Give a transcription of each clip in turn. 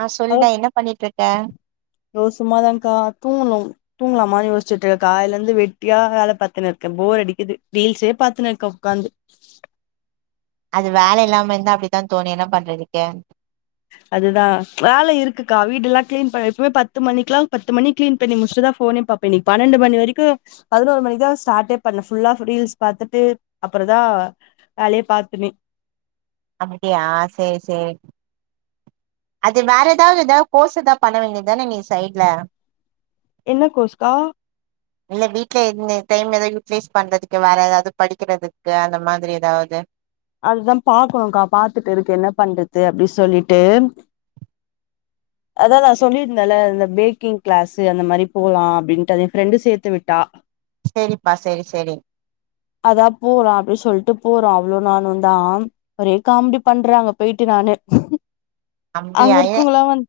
ஆ சொல்லுடா அத் என்ன பண்ணிட்டு இருக்க தோ சும்மாதாக்கா தூங்கனோ தூங்கலாமா யோசிச்சுட்டு காலைல இருந்து வெட்டியா வேல பாத்துன்னு இருக்கே போர் அடிக்குது ரீல்ஸே பாத்துன்னு இருக்க உக்காந்து அது வேல இல்லாம இருந்தா அப்டித்தா தோனு என்ன பண்றதுக்க அதுதா வேல இருக்குக்கா வீடுல்லா கிளீன் பண்ணி இப்பவுமே பத்து மணிக்குலா பத்து மணிக்கிளீன் பண்ணி முடிச்சு இப்தா ஃபோனே பாப்பே இன்னைக்கு பன்னெண்டு மணி வெரிக்கு பதினோரு மணிகு தா ஸ்டார்ட்டே பண்ண ஃபுல்லா ஆ ரீல்ஸ் பாத்துட்டு அப்றோதா வேலையே பாத்தனே அப்டியா செரி செரி அது வேற ஏதாது ஏதா கோர்ஸ் ஏதா பண்ண வேண்டியதானே நீ சைட்ல என்ன கோர்ஸ்க்கா இல்ல வீட்ல இருந்தே டைம் ஏதது யூட்டிலைஸ் பண்றதுக்கு வேற ஏதாது படிக்கிறதுக்கு அந்த மாரி ஏதாது அதுதா பாக்கணும்கா பாத்துட்டு இருக்கு என்ன பண்றது அப்டின் சொல்லிட்டு அத தா சொல்லியிருந்தல அந்த பேக்கிங் கிளாஸ்ஸு அந்த மாரி போலா அப்டின்டு அத என் ஃப்ரெண்டு சேத்து விட்டா சேரிப்பா சேரி சேரி அதா போலா அப்டி சொல்ட்டு போறோ அவ்ளோ நானு தா ஒரே காமெடி பண்றாங்க போய்ட்டு நானு அங்க அப்டியா ஏ இருக்குங்கள வந்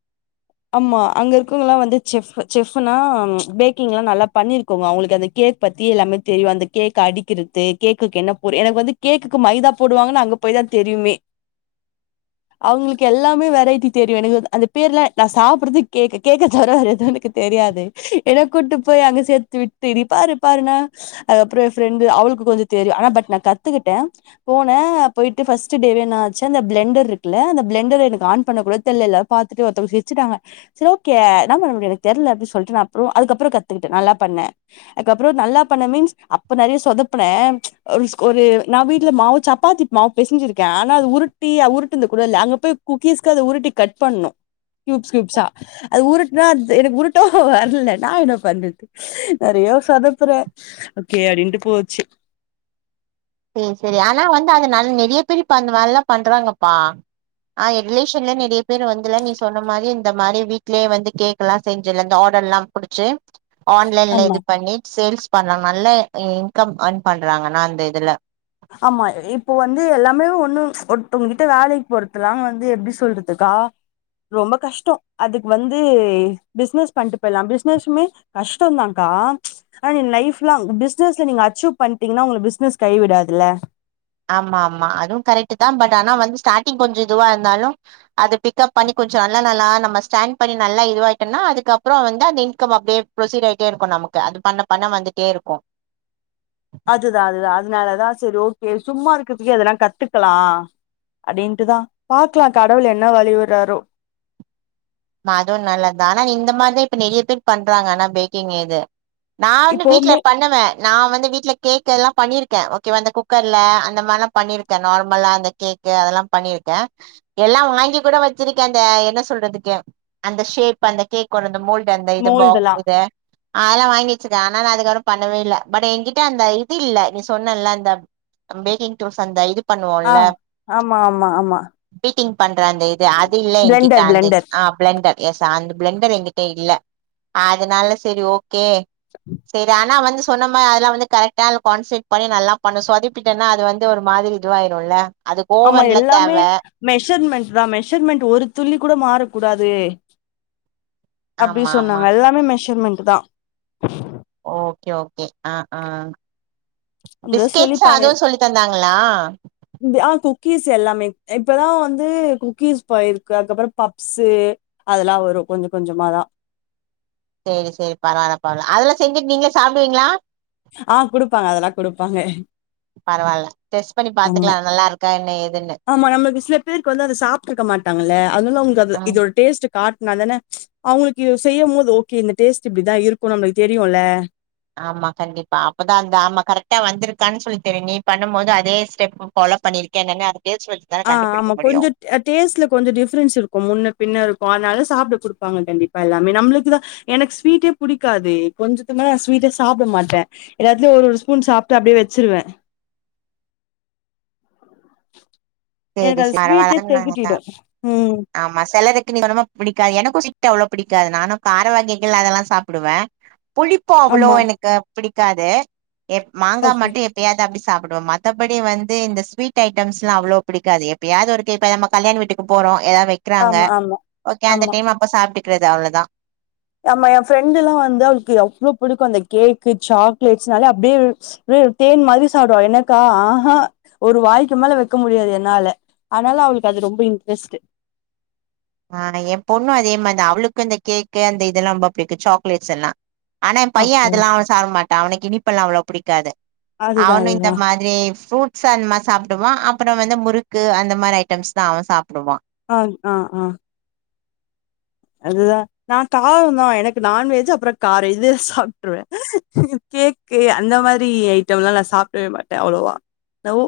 ஆமா அங்க இருக்குங்களா வந்து செஃப் செஃப்னா பேக்கிங்லா நல்லா பண்ணியிருக்கோமா அவங்களுக்கு அத கேக் பத் த்தி எல்லாமே தெரியு அந்த கேக் அடிக்கிறது கேக்குக்கு என்ன போ எனக்கு வந்து கேக் கு மைதா போடுவாங்கன்னு அங்க போய் தா தெரியுமே அவங்களுக் எல்லாமே வெரைட்டி தெரியு எனக்கு அந்த பேர்ல நா சாப்பிடறது கேக் கேக் தவர வேற எது எனக் தெரி ரியாது என கூட்டு போய் அங்க சேத்து விட்டு நீ பாரு பாருனா அதுக் அப்றோ என் ஃப்ரெண்ட் அவளுக்கு அது தெரியு ஆனா பட் நா கத்துக்கிட்டே போன போய்ட்டு ஃபஸ்ட் டேவே என்ன ஆச்சு அந்த பிளண்டர் இருக்குல அந்த பிளண்டர் எனக் ஆன் பண்ண கூட தெர்ல இத பாத்துட்டு ஒருத்தவங்க சிரிச்சிட்டாங்க இட்ஸ் ஓகே இன்னா பண்ண முடியு தெர்லனு சொல்ட்டு நா அப்றோ அதுக் அப்றோ கத்துகிட்டு நல்லா கத் பண்ணே அதுக் அப்றோ நல்லா பண்ண மீன்ஸ் அப்ப நெறிய சொதப்பனே ஒர் ஒரு நா வீ ட்ல மாவு சப்பாத்தி மாவு பேசஞ்சிருக்கே ஆனா அது உருட்டி உருட்டினது கூட இல்ல அங்க போய் குக்கீஸ்க்கு அத உருட்டி கட் ட் பண்ணு கியூப்ஸ் கியூப்ஸா அது உருட்னா எனக்கு உருட்டவு வர்ல நா என்ன பண்றது நறை சொதப்ற ஓகே அப்டின்ட்டு போச்சு உம் சேகரி ஆனா வந்து அதனால நெறிய பேர் இப்ப அந்த மாரில்லா பண்றாங்கப்பா ஆஹ் ஏன் ரிலேஷன்ல நெறைய பேர் வந்துல நீ சொன்ன மாரி இந்த மாரி வீட்லே வந்து கேக் எல்லா செஞ்சல ஆர் டர்லா புடிச்சு ஆன்லைன்ல ஆமா இது பண்ணி சேல்ஸ் பண்றாங்க நல்ல இன்கம் அர்ன் பண்றாங்க அனா அந்த இதுல ஆமா இப்போ வந்து எல்லாமே ஒண்ணு ஒருத்தவங்கிட்ட வேலைக்கு போறத்துலா வந்து எப்டி சொல்றது அஹ் ரொம்ப கஷ்டோ அதுக்கு வந்து பிசினஸ் பண்ட்டு போயிறலா பிசினஸ்சுமே கஷ்டோ தா கா ஆ அனா லைஃப் லாங் பிஸ்னஸ்ல நீங்க அச்சீவ் பண்ணீட்டிங்னா உங்கள பிஸ்னஸ் கை விடாதுல்ல ஆமா ஆமா அதுவு கரெக்ட் தா பட் ஆனா வந்து ஸ்டாடிங்ல கொஞ்சோ இதுவா இருந்தாலு அது பிக்கப் பண்ணி கொஞ்சோ நல்ல நல்ல நம்ம ஸ்டாண்ட் பண்ணி நல்லா இதுவாயிட்டன்னா அதுக்கப்பறோ வந்து அந்த இன்கம் அப்டியே ப்ரோசீட் ஆயிட்டே இருக்கு நம் நமக்கு அது பண்ண பண்ண வந்துட்டே இருக்கு அதுதா அதுதா அதனாலதா சேரி ஓகே சும்மா இருக்கறதுக்கு எதன்னா கத்துக்கலா அடின்ட்டுதா பாக்கலா கடவுள் என்ன வழி விட்றாரோ அதுவு நல்லது தா ஆனா இந்த மாரிதா இப்ப நெறிய பேர் பண்றாங்க ஆனா பேக்கிங் எது நா வந்து வீட்ல இப்பவுமே பண்ணுவ நா வந்து வீட்ல கேக் கெல்லா பண்ணிருக்க ஓகேவா இந்த குக்கர்ல அந்த மாரிலா பண்ணிருக்க நார்மலா அந்த கேக்கு அதெல்லா பண்ணிருக்க எல்லா வாங்கி கூட வச்சிருக்க அந்த என்ன சொல்றதுக்கு அந்த ஷேப் அந்த கேக் ஒட அந்த மோல்டு அந்த இது பாக் மோல்டுலா இது அதெல்லா வாங்கி வச்சுருகே ஆனா நா அதுக்கப்றோ பண்ணவே இல்ல பட் என்கிட்ட அந்த இது இல்ல நீ சொன்னல அந்த பேக்கிங் டோஸ் அந்த இது பண்ணுவோம்ல, அஹ் ஆமா ஆமா ஆமா டிங் பண்ற அந்த இது அது இல்ல ஏகிட்ட பிளெண்டர் அந்த பிளெண்டர் பெலண்டர் எஸ் அந்த பெலண்டர் எ கிட்ட இல்ல அதனால சேரி ஓகே சேரி ஆனா வந்து சொன்ன மாரி அதெல்லா வந்து கரெக்டா கான்சேட் பண்ணி நல்லா பண்ணு சொதப்பிட்டேன்னா அது வந்து ஒரு மாரி இதுவாயிருல்ல அதுக்கு ஆமா ஓவன்ல தேவ எல்லாமே மெஷர்மெண்ட் தா மெஷர்மெண்ட் ஒரு துளி கூட மாற கூடாது அப்டி ஆமா ஆமா சொன்னாங்க எல்லாமே மெஷர்மெண்ட் தா ஓகே ஓகே ஆஹ் ஆஹ் அப்டிதா சொல்லி பிஸ்கேட்ஸ் பாரு அதுவு சொல்லி தந்தாங்களா இந்த- ஆ குக்கீஸ் எல்லாமே இப்பதா வந்து குக்கீஸ் போயிருக்கு அதுக்கப்பறோ பப்ஸ்சு அதெல்லா வரு கொஞ்சோகொஞ்சமாதா உஹும் பரவால்ல பரவால அதெல்லா செஞ்சுட்டு நீங்களே சாப்புடுவீங்களா ஆஹ் குடுப்பாங்க அதெல்லா குடுப்பாங்க பரவால்ல டெஸ்ட் பண்ணி ஆமா. பாத்துக்கலா நல்லா இருக்கா என் ஆமா நம்மளுக்கு சில பேருக்கு வந்து அத சாப்ட்டுருக்க மாட்டாங்கல்ல அதனால உங்க ம் இதோட டேஸ்ட்டு காட்னா தான அவுங்களுக்கு செய்யு போது ஓகே இந்த டேஸ்ட் இப்டிதா இருக்கு நம்மளுக்கு தெரியும்ல ஆமா கண்டிப்பா அப்பதா அந்த ஆமா கரெக்டா வந்திருக்கான்னு சொல்லி தெரியு நீ பண்ணம்போது அதே ஸ்டெப் ஃபா லோ பண்ணிருக்கேன்னு ஆஹ் ஆமா கொஞ்சோ டேஸ்ட்ல கொஞ்சோ டிஃப்ரென்ஸ் இருக்கு முன்ன பின்ன இருக்கு அதனால சாப்ட குடுப்பாங்க கண்டிப்பா எல்லாமே நம்மளுக்கு தா எனக்கு ஸ்வீட்டே புடிக்காது கொஞ்சத்து தா ஸ்வீட்டே சாப்ட மாட்ட எல்லாத்திலேயு ஒரு ஒரு ஸ்பூன் சாப்ட்டு அப்டே வச்சுருவே [inaudible] [inaudible] சேரி எனக்கு ச அது ஸ்வீட்டே பரவால நா [inaudible] தா தெகட்டிடு ம் ஆமா செலருக்கு நீ சொன்ன மாரி புடிக்காது எனக்கு ஸ்வீட் அவ்ளோ புடிக்காது நானு கார வகைகள் அதெல்லா சாப்டுவ புளிப்போய அவ்ளோ ஆமா எனக்கு புடிக் காது மாங்கா ஓகே மட்டு எப்பயாது அப்டி சாப்டுவ மத்தபடி வந்து இந்த ஸ்வீட் ஐட்டம்ஸ்லா அவ்ளோ புடிக்காது எப்பயாது ஒருக்க இப்ப நம்ம கல்யாண வீட்டுக்கு போறோ எதா வெக்றாங்க ஆமா ஆமா ஓகே அந்த டைம் அப்ப சாப்ட்டு க்றது அவ்ளோதா நம்ம ஏ ஃப்ரெண்டு்ல்லா வந்து க்கு எவ்ளோ புடிக்கு அந்த கேக்கு சாக்லேட்ஸ்னால அப்டியே ஒரு தேன் மாரி சாப்டுவா எனக்கா ஆஹ ஒரு வாய்க்கு மேல வக்க முடியாது என்னால ஆனால அவளுக்கு அது ரொம்ப இன்ட்ரெஸ்ட்டு [inaudible] ஆனா ஏ பொண்ணு அதே மாரிதா அவளுக்கு இந்த கேக்கு அந்த இதெல்லா ரொம்ப புடிக்கு சாக்லேட்ஸ் எல்லா ஆனா ஏ பைய ஓகே அதெல்லா ஓகே அவ்ளோ சாப்ட மாட்டா அவனுக்கு இனிப்பெல்லா அவ்ளோ புடிக் காது அதுதா அவனு இந்த அதுதா மாதிரி ஃப்ரூட் ஸு அந்தமாரி சாப்டுவா அப்புற வந்து முறுக்கு அந்த மாரி ஐட்டம்ஸ் தா அவன் சாப்டுவா ஆ ஆ ஆ அதுதா நா காரந்தா எனக்கு நான்வெஜ் அப்புற கார இது சாப்ட்டுருவ கேக்கு அந்த மாரி ஐட்டம்லா நா சாப்டவே மாட்ட அவ்ளோவா லவ்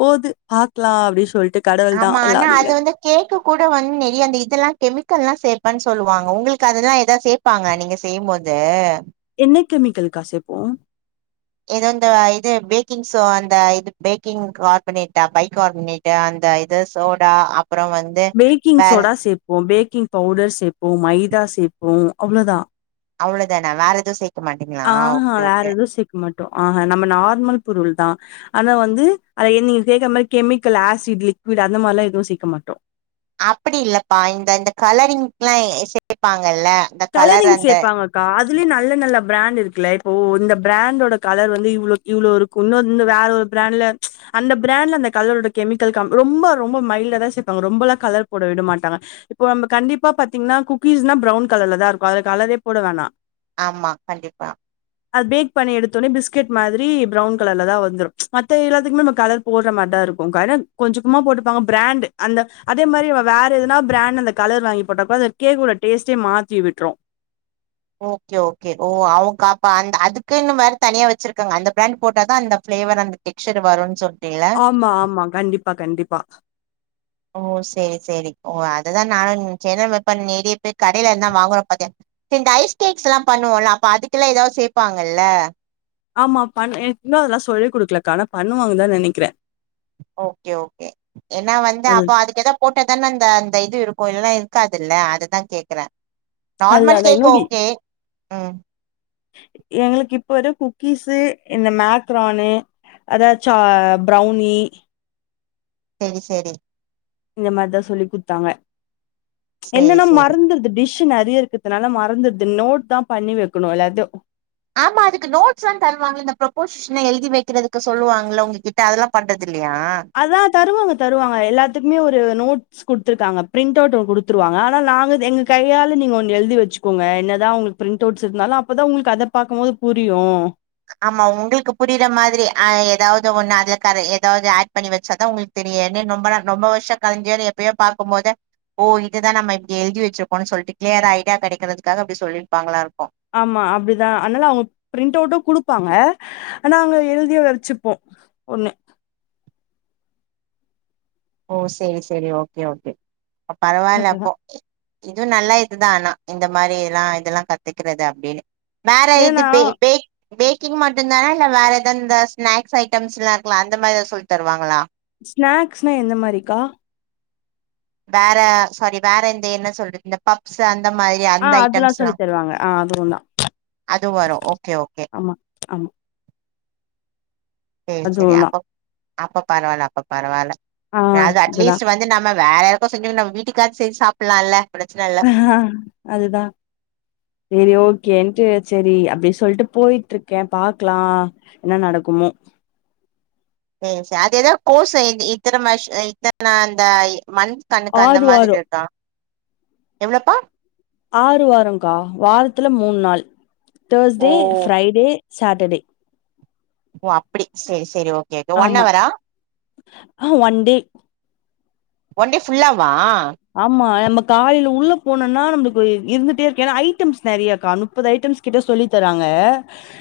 போது பாக்கலா அப்டி சொல்ட் ஆமா ஆனா அது வந்து கேக்கு கூட வந்து நெறைய அந்த இதெல்லா கெமிக் கல்லா சேப்பேன்னு சொல்லுவாங்க உங்களுக்கு அதெல்லா ஏதாது சேப்பாங்க நீங்க செய்யும் போது என்ன கெமிக்கல்க்கா சேப்போ ஏதோ அந்த இது பேக்கிங் சோ அந்த இது பேக்கிங் கார்பனேட்டா பை கார்பனேட்டு அந் த இது சோடா அப் பேக்கிங் சோடா சேப்போ பேக்கிங் பவுடர் சேப்போ மைதா சேப்போ அவ்ளோதா அவ்ளோதானா வேற எதுவு சேக் ஆஹ வேற எதுவு சேக்க மாட்டோ ஆஹ நம்ம நார்மல் பொருள்தா ஆனா வந்து அத நீங்க கேக்குற மாரி கெமிக்கல் ஆசிட் லிக்விட் அந்த மாரில்லா எதுவு சேக்க மாட்டோ அப்பிடி இல்லப்பா இந்த இந்த கலரிங்க்லா சேப்பாங்க கலரிங் சேப்பாங்கக்கா அதுலயு நல்ல நல்ல பிராண்ட் இருக் ட்ல இப்போ இந்த பிராண்டோட கலர் வந்து இவ்ளோ இவ்ளோ இருக்கும் இன்னு இன்னு வேற ஒரு பிராண்ட்ல அந்த பிராண்ட் நான்லா அந்த கலரோட கெமிக்கல் கம் ரொம்ப ரொம்ப மைல்டாதா சேப்பாங்க ரொம்பலா கலர் போட விட மாட்டாங்க இப்போ நம்ப க கண்டிப்பா பாத்தீங்கன்னா குக்கீஸ்னா ப்ரவுன் கலர்லதா இருக்கு அதுக்கு கலரே போட வேணா ஆமா கண்டிப்பா அது பேக் பண்ணி எடுத்தோன்னே பிஸ்கெட் மாதிரி பிரௌன் கலர்லதா வந்துரு மத்த எல்லாத்துக்குமே நம்ம கலர் போட்ற மாரிதா இருக்கும் கனர் கொஞ்சக்குமா போட்டுப்பாங்க பிராண்டு அந்த அதே மாரி வேற எதனா பிராண்ட் அந்த கலர் வாங்கி போட்டா அப்ப அந்த கேக்கோட டேஸ்ட்டே மாத்தி விட்ரு ஓகே ஓகே ஓ அவுங்க அப்ப அந்த அதுக்குன்னு வேற தனியா வச்சிருக்காங்க அந்த பிராண்ட் போட்டாதா அந்த பிளேவர் அந்த டெக்ஷர் வருன்னு சொல்ட் ஆமா ஆமா கண்டிப்பா கண்டிப்பா ஓ சேரி சேரி ஓ அததா நானும் நெனச்ச ஏன்னா இப்ப நெறைய பேர் கடையில இருந்தா வாங்குறௌ பாத்தியா இந்த ஐஸ் கேக்ஸ்லா பண்ணுவோல்ல அப்ப அதுக்கெல்லா ஏதாவது சேப்பாங்கல்ல ஆமா பண் எனக் இன்னும் அதெல்லா சொல்லிக் கொடுக்கலக்கா ஆனா பண்ணுவாங்கதா நெனைக்கிறே ஓகே ஓகே ஏன்னா வந்து அது அப்போ அதுக்கு ஏதோ போட்டதான அந்த அந்த இது இருக்கும் கோயிலல்லா இருக்காதுல்ல அதுதா கேக்குற அதுதா அதா ரூபி ம் எங்களுக்கு இப் ஒரு குக்கீஸு இந்த மேக்ரானு அதாது சா ப்ரௌனி சேரி சேரி இந்த மாரிதான் சொல்லி குடுத்தாங்க செரி என்னன்னா செரி மறந்துருது டிஷ் ஃபங்க்ஷன் நெறைய இருக்கிறதுனால மறந்ததுடுது நோட்தா பண்ணி வக்கணு எல்லத்தையு ஆமா அதுக்கு நோட்ஸ்லா தருவாங்க இந்த ப்ரொப்போஷனல் எழுதி வக்கிறதுக்கு சொல்லுவாங்க உங்ககிட்ட அதெல்லா பண்றதுக் அதாட் தருவாங்க தருவாங்க எல்லாத்துக்குமே ஒரு நோட் நோட்ஸ் குடுத்திருக்காங்க பிரிண்ட் அவுட் ஒன்னு கொடுத்துருவாங்க ஆனா நா எங்க கையால் நீங்க ஒன்னு எழுதி வச்சுக்கோங்க என்னதா உங்களுக்கு பிரண்ட்டவுஸ் இருந்தாலு அப்பதா உங்களுக்கு அத பார்க்கும் போது புரியு ஆமா உங்களுக்கு புரியற மாதிரி ஆ ஏதாவது ஒன்னு அதுல கரை ஏதது ஆட் பண்ணி வச்சாதா உங்களுக்கு தெரியு ரொம்பனா ரொம்ப வருஷ கழிஞ்சேன்னு எப்பயோ பாக்கும் போது ஓ இததா நம்ம இப்டி எழுதிவச்சிருக்கோனு சொல்ட்டு கிளியர் ஐடியா கெடக்கறதுக்காக அப்டி சொல்லிருப்பாங்களா இருக்கூ ஆமா அப்டிதா ஆனால அவுங்க பிரிண்ட் அவுட்டூ குடுப்பாங்க ஆனா அங்க எழுதியு வெச்சுப்போ ஒண்ணு [inaudible] ஓ செரி செரி ஓகே ஓகே அ அதுதா பரவாலப்போ இது நல்ல இதுதான் ஆனா இந்த மாரி எல்லா இதெல்லா கத்துக்கிறது அப்டின்னு வேற ஏன்னா இதுப் பே பே பேக்கிங் மட்டு தானா இல்ல வேற எதாவ்து இந்த ஸ்னாக்ஸ் ஐட்டம்ஸ்லா இருக்குல அந்த மாரி ஏதாவ்து சொல் தருவாங்ளா ஸ்நாக்ஸ்னா எந்த மாரிக்கா வேற சாரி வேற இந்த என்ன சொல்றது இந்த பப்ஸ் அந்த இந்தமாரி ஆ அந்த அதெல்லா ஐட்டம்ஸ்லா சொல்லி தருவாங்க ஆ அதுவுந்தா அது வரு ஓகே ஓகே ஆமா ஆமா சேரி சேரி அதுவுந்தா அப்பப் அப்ப பரவால்ல அப்ப பரவால்ல ஆ அது இதுதா அட்லீஸ்ட் வந்து நம்ம வேறயாருக்கோ செஞ்சு நம்வீட்டுக்காச்சு செஞ்சு சாப்புலால்ல ஆ அதுதா செரி ஓகே கேன்ட்டு சரி அப்டி சொல்ட்டு போயிட்ருக்கே பாக்லா என்ன நடக்குமோ [inaudible] ம் ச அது எதோ கோஸு இ இத்தன மஷ இத்தன அந்த இ மந்த் கணுக்கு அந்த ஆறு மாதிரி வாரோ இருக்கா எவ்ளப்பா ஆறு வாரங்க்கா வாரத்துல மூண் நாள் ஓ தேர்ஸ்டே ஃப்ரைடே சாட்டர்டே ஓ அப்டி செரி செரி ஓகே ஓகே ஆமா ஒன்அவரா ஆ ஒன் டே ஓன்டே ஃபுல்லாவா ஆமா என் நம்பக் காலையில உள்ள போனனா நம்ளுக்கு இருந்துட்டே இருக்கு ஏன்னா ஐட்டம்ஸ் நெறையக்கா நுப்பது ஐட்டம்ஸ் கிட்ட சொல்லி தராங்க அ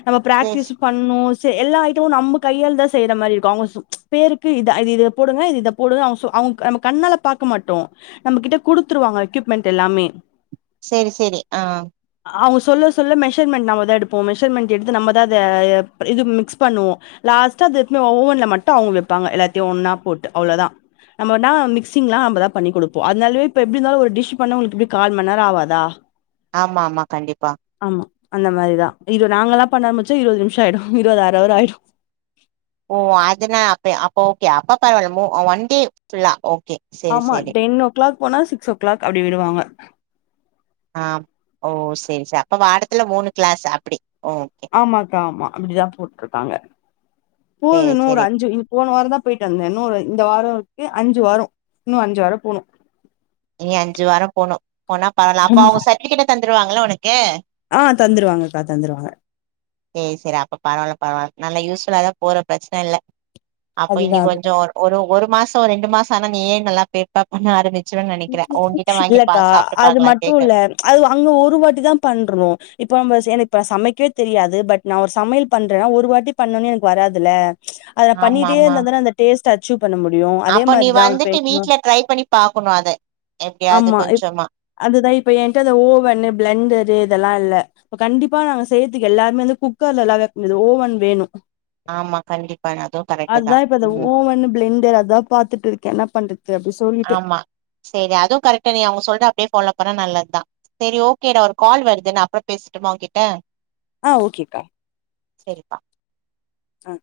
நம்ம சேரி பிராக்டிஸு பண்ணூ ச எல்லா ஐட்டமு நம்ப கையால் தா செய்யற மாரி இருக்கூ அவுங்க பேருக்கு இத இத போடுங்க இது இத போடுங்க அவுங்க சொ அவுங் நம்ம கண்ணால பாக்க மாட்டோ நம்ம கிட்ட குடுத்துருவாங்க எக்யூப்மெண்ட் எல்லாமே சரி சரி ஆ அவுங்க சொல்ல சொல்ல மெஷர்மெண்ட் நம்மதா எடுப்போ மெஷர்மெண்ட் எடுத்து நம்மதா அத இது மிக்ஸ் பண்ணுவோ லாஸ்ட்டா அது எத்னுபோய்‌ ஓவன்ல மட்டு அவுங்க வெப்பாங்க எல்லாத்தையு ஒன்னா போட்டு அவ்ளோதா நம்ம வந்தா மிக்சிங்லா நம்மதா பண்ணி குடுக் போ அதனாலவே இப்ப எப்டி இருந்தாலு ஒரு டிஷ் பண்ண உங்ளுக்கு எப்டி கால் மண்நேர ஆவாதா ஆமா ஆமா கண்டிப்பா ஆமா அந்த மாரிதா இது நாங்கலா பண்ண ஆரம்பிச்சா இருவது நிமிஷ ஆயிடு இருபது அர அவர் ஆயிடு ஓ அதனா அப்ப அப்ப ஓகே அப்ப பரவால்ல மு ஒன் டே ஃபுல்லா ஓ ஆமா டென் ஓ க்ளாக் போனா சிக்ஸ் ஓ க்ளாக் அப்டி விடுவாங்க ஆ ஓ செரி செரி அப்ப வாரத்துல மூணு க்ளாஸ் அப்டி ஓகே ஆமாக்கா ஆமா அப்டிதான் போட்டுருக்காங்க போது சேரி நூறு சேரி அஞ்சு இ போன வாரந் தா பேயிட்டு வந்தே இன்னொரு இந்த வார ஏ அஞ்சு வாரோ இன்னு அஞ்சு வாரோ போனு இனி அஞ்சு வார போணு போனா பரல அப்ப அவுங்க சர்டிஃபிகேட்டு தந்துருவாங்கள ஒனக்கு அ தந்துருவாங்கக்கா தந்துருவாங்க ஏ சரி அப்ப பரவால்ல பரவால்ல நல்லா யூஸ்ஃபுல்லாதா போற பிரச்சன இல்ல அப்போ இனி அதுதா அதுதா கொஞ்சோ ஒரு ஒரு மாசோ ஒரு ரெண்டு மாசோ ஆனா நீயே நல்லா பேக்லா பண்ண ஆரம்பிச் இல்லக்கா அது பாக்கலா கேக்க மட்டுல்ல அது அங்க ஒரு வாட்டி தா பண்றோ இப்ப [unintelligible] எனக் இப்ப சமைக்வே தெரியாது பட் நா ஒரு சமையல் பண்றே ஒரு வாட்டி பண்ணோன்யே எனக்கு வராதுல்ல அத நா ஆமா பண்ணிட்டே ஆமா இருந்தாதான அந்த டேஸ்ட் அச்சுப் பண்ண முடியு அதே அப்ப நீ மாரிதா உ வந்துட்டு பேக்கிங்கு வீட்ல ட்ரை பண்ணி பாக்கணு அத எப்டியாது ஆமா இப் கொஞ்சமா அதுதா இப்ப என்ட்ட அந்த ஓவன்னு பிளண்டரு இதெல்லா இல்ல இப்ப கண்டிப்பா நாங்க செய்ரதுக்கு எல்லாமே வந்து குக்கர்ல எல்லா வெக்க முடியாது ஓவன் வேணு ஆமா கண்டிப்பா அதுவு கரெக்ட் தா அதா இப்ப அத ம் ஓவன் பிளெண்டு அதா பாத்துட்ருக்கே என்ன பண்றது அப்டி சொல்லிட்டு செரி அதுவு கரெக்டு நீ அவுங்க சொல்ற அப்டியே ஃபாலோ பண்ணா நல்லதா செரி ஓகேடா ஒரு கால் வருது நா அப்பற பேச ட்டுமா உங்கிட்ட அ ஓகேகா சேரிப்பா அ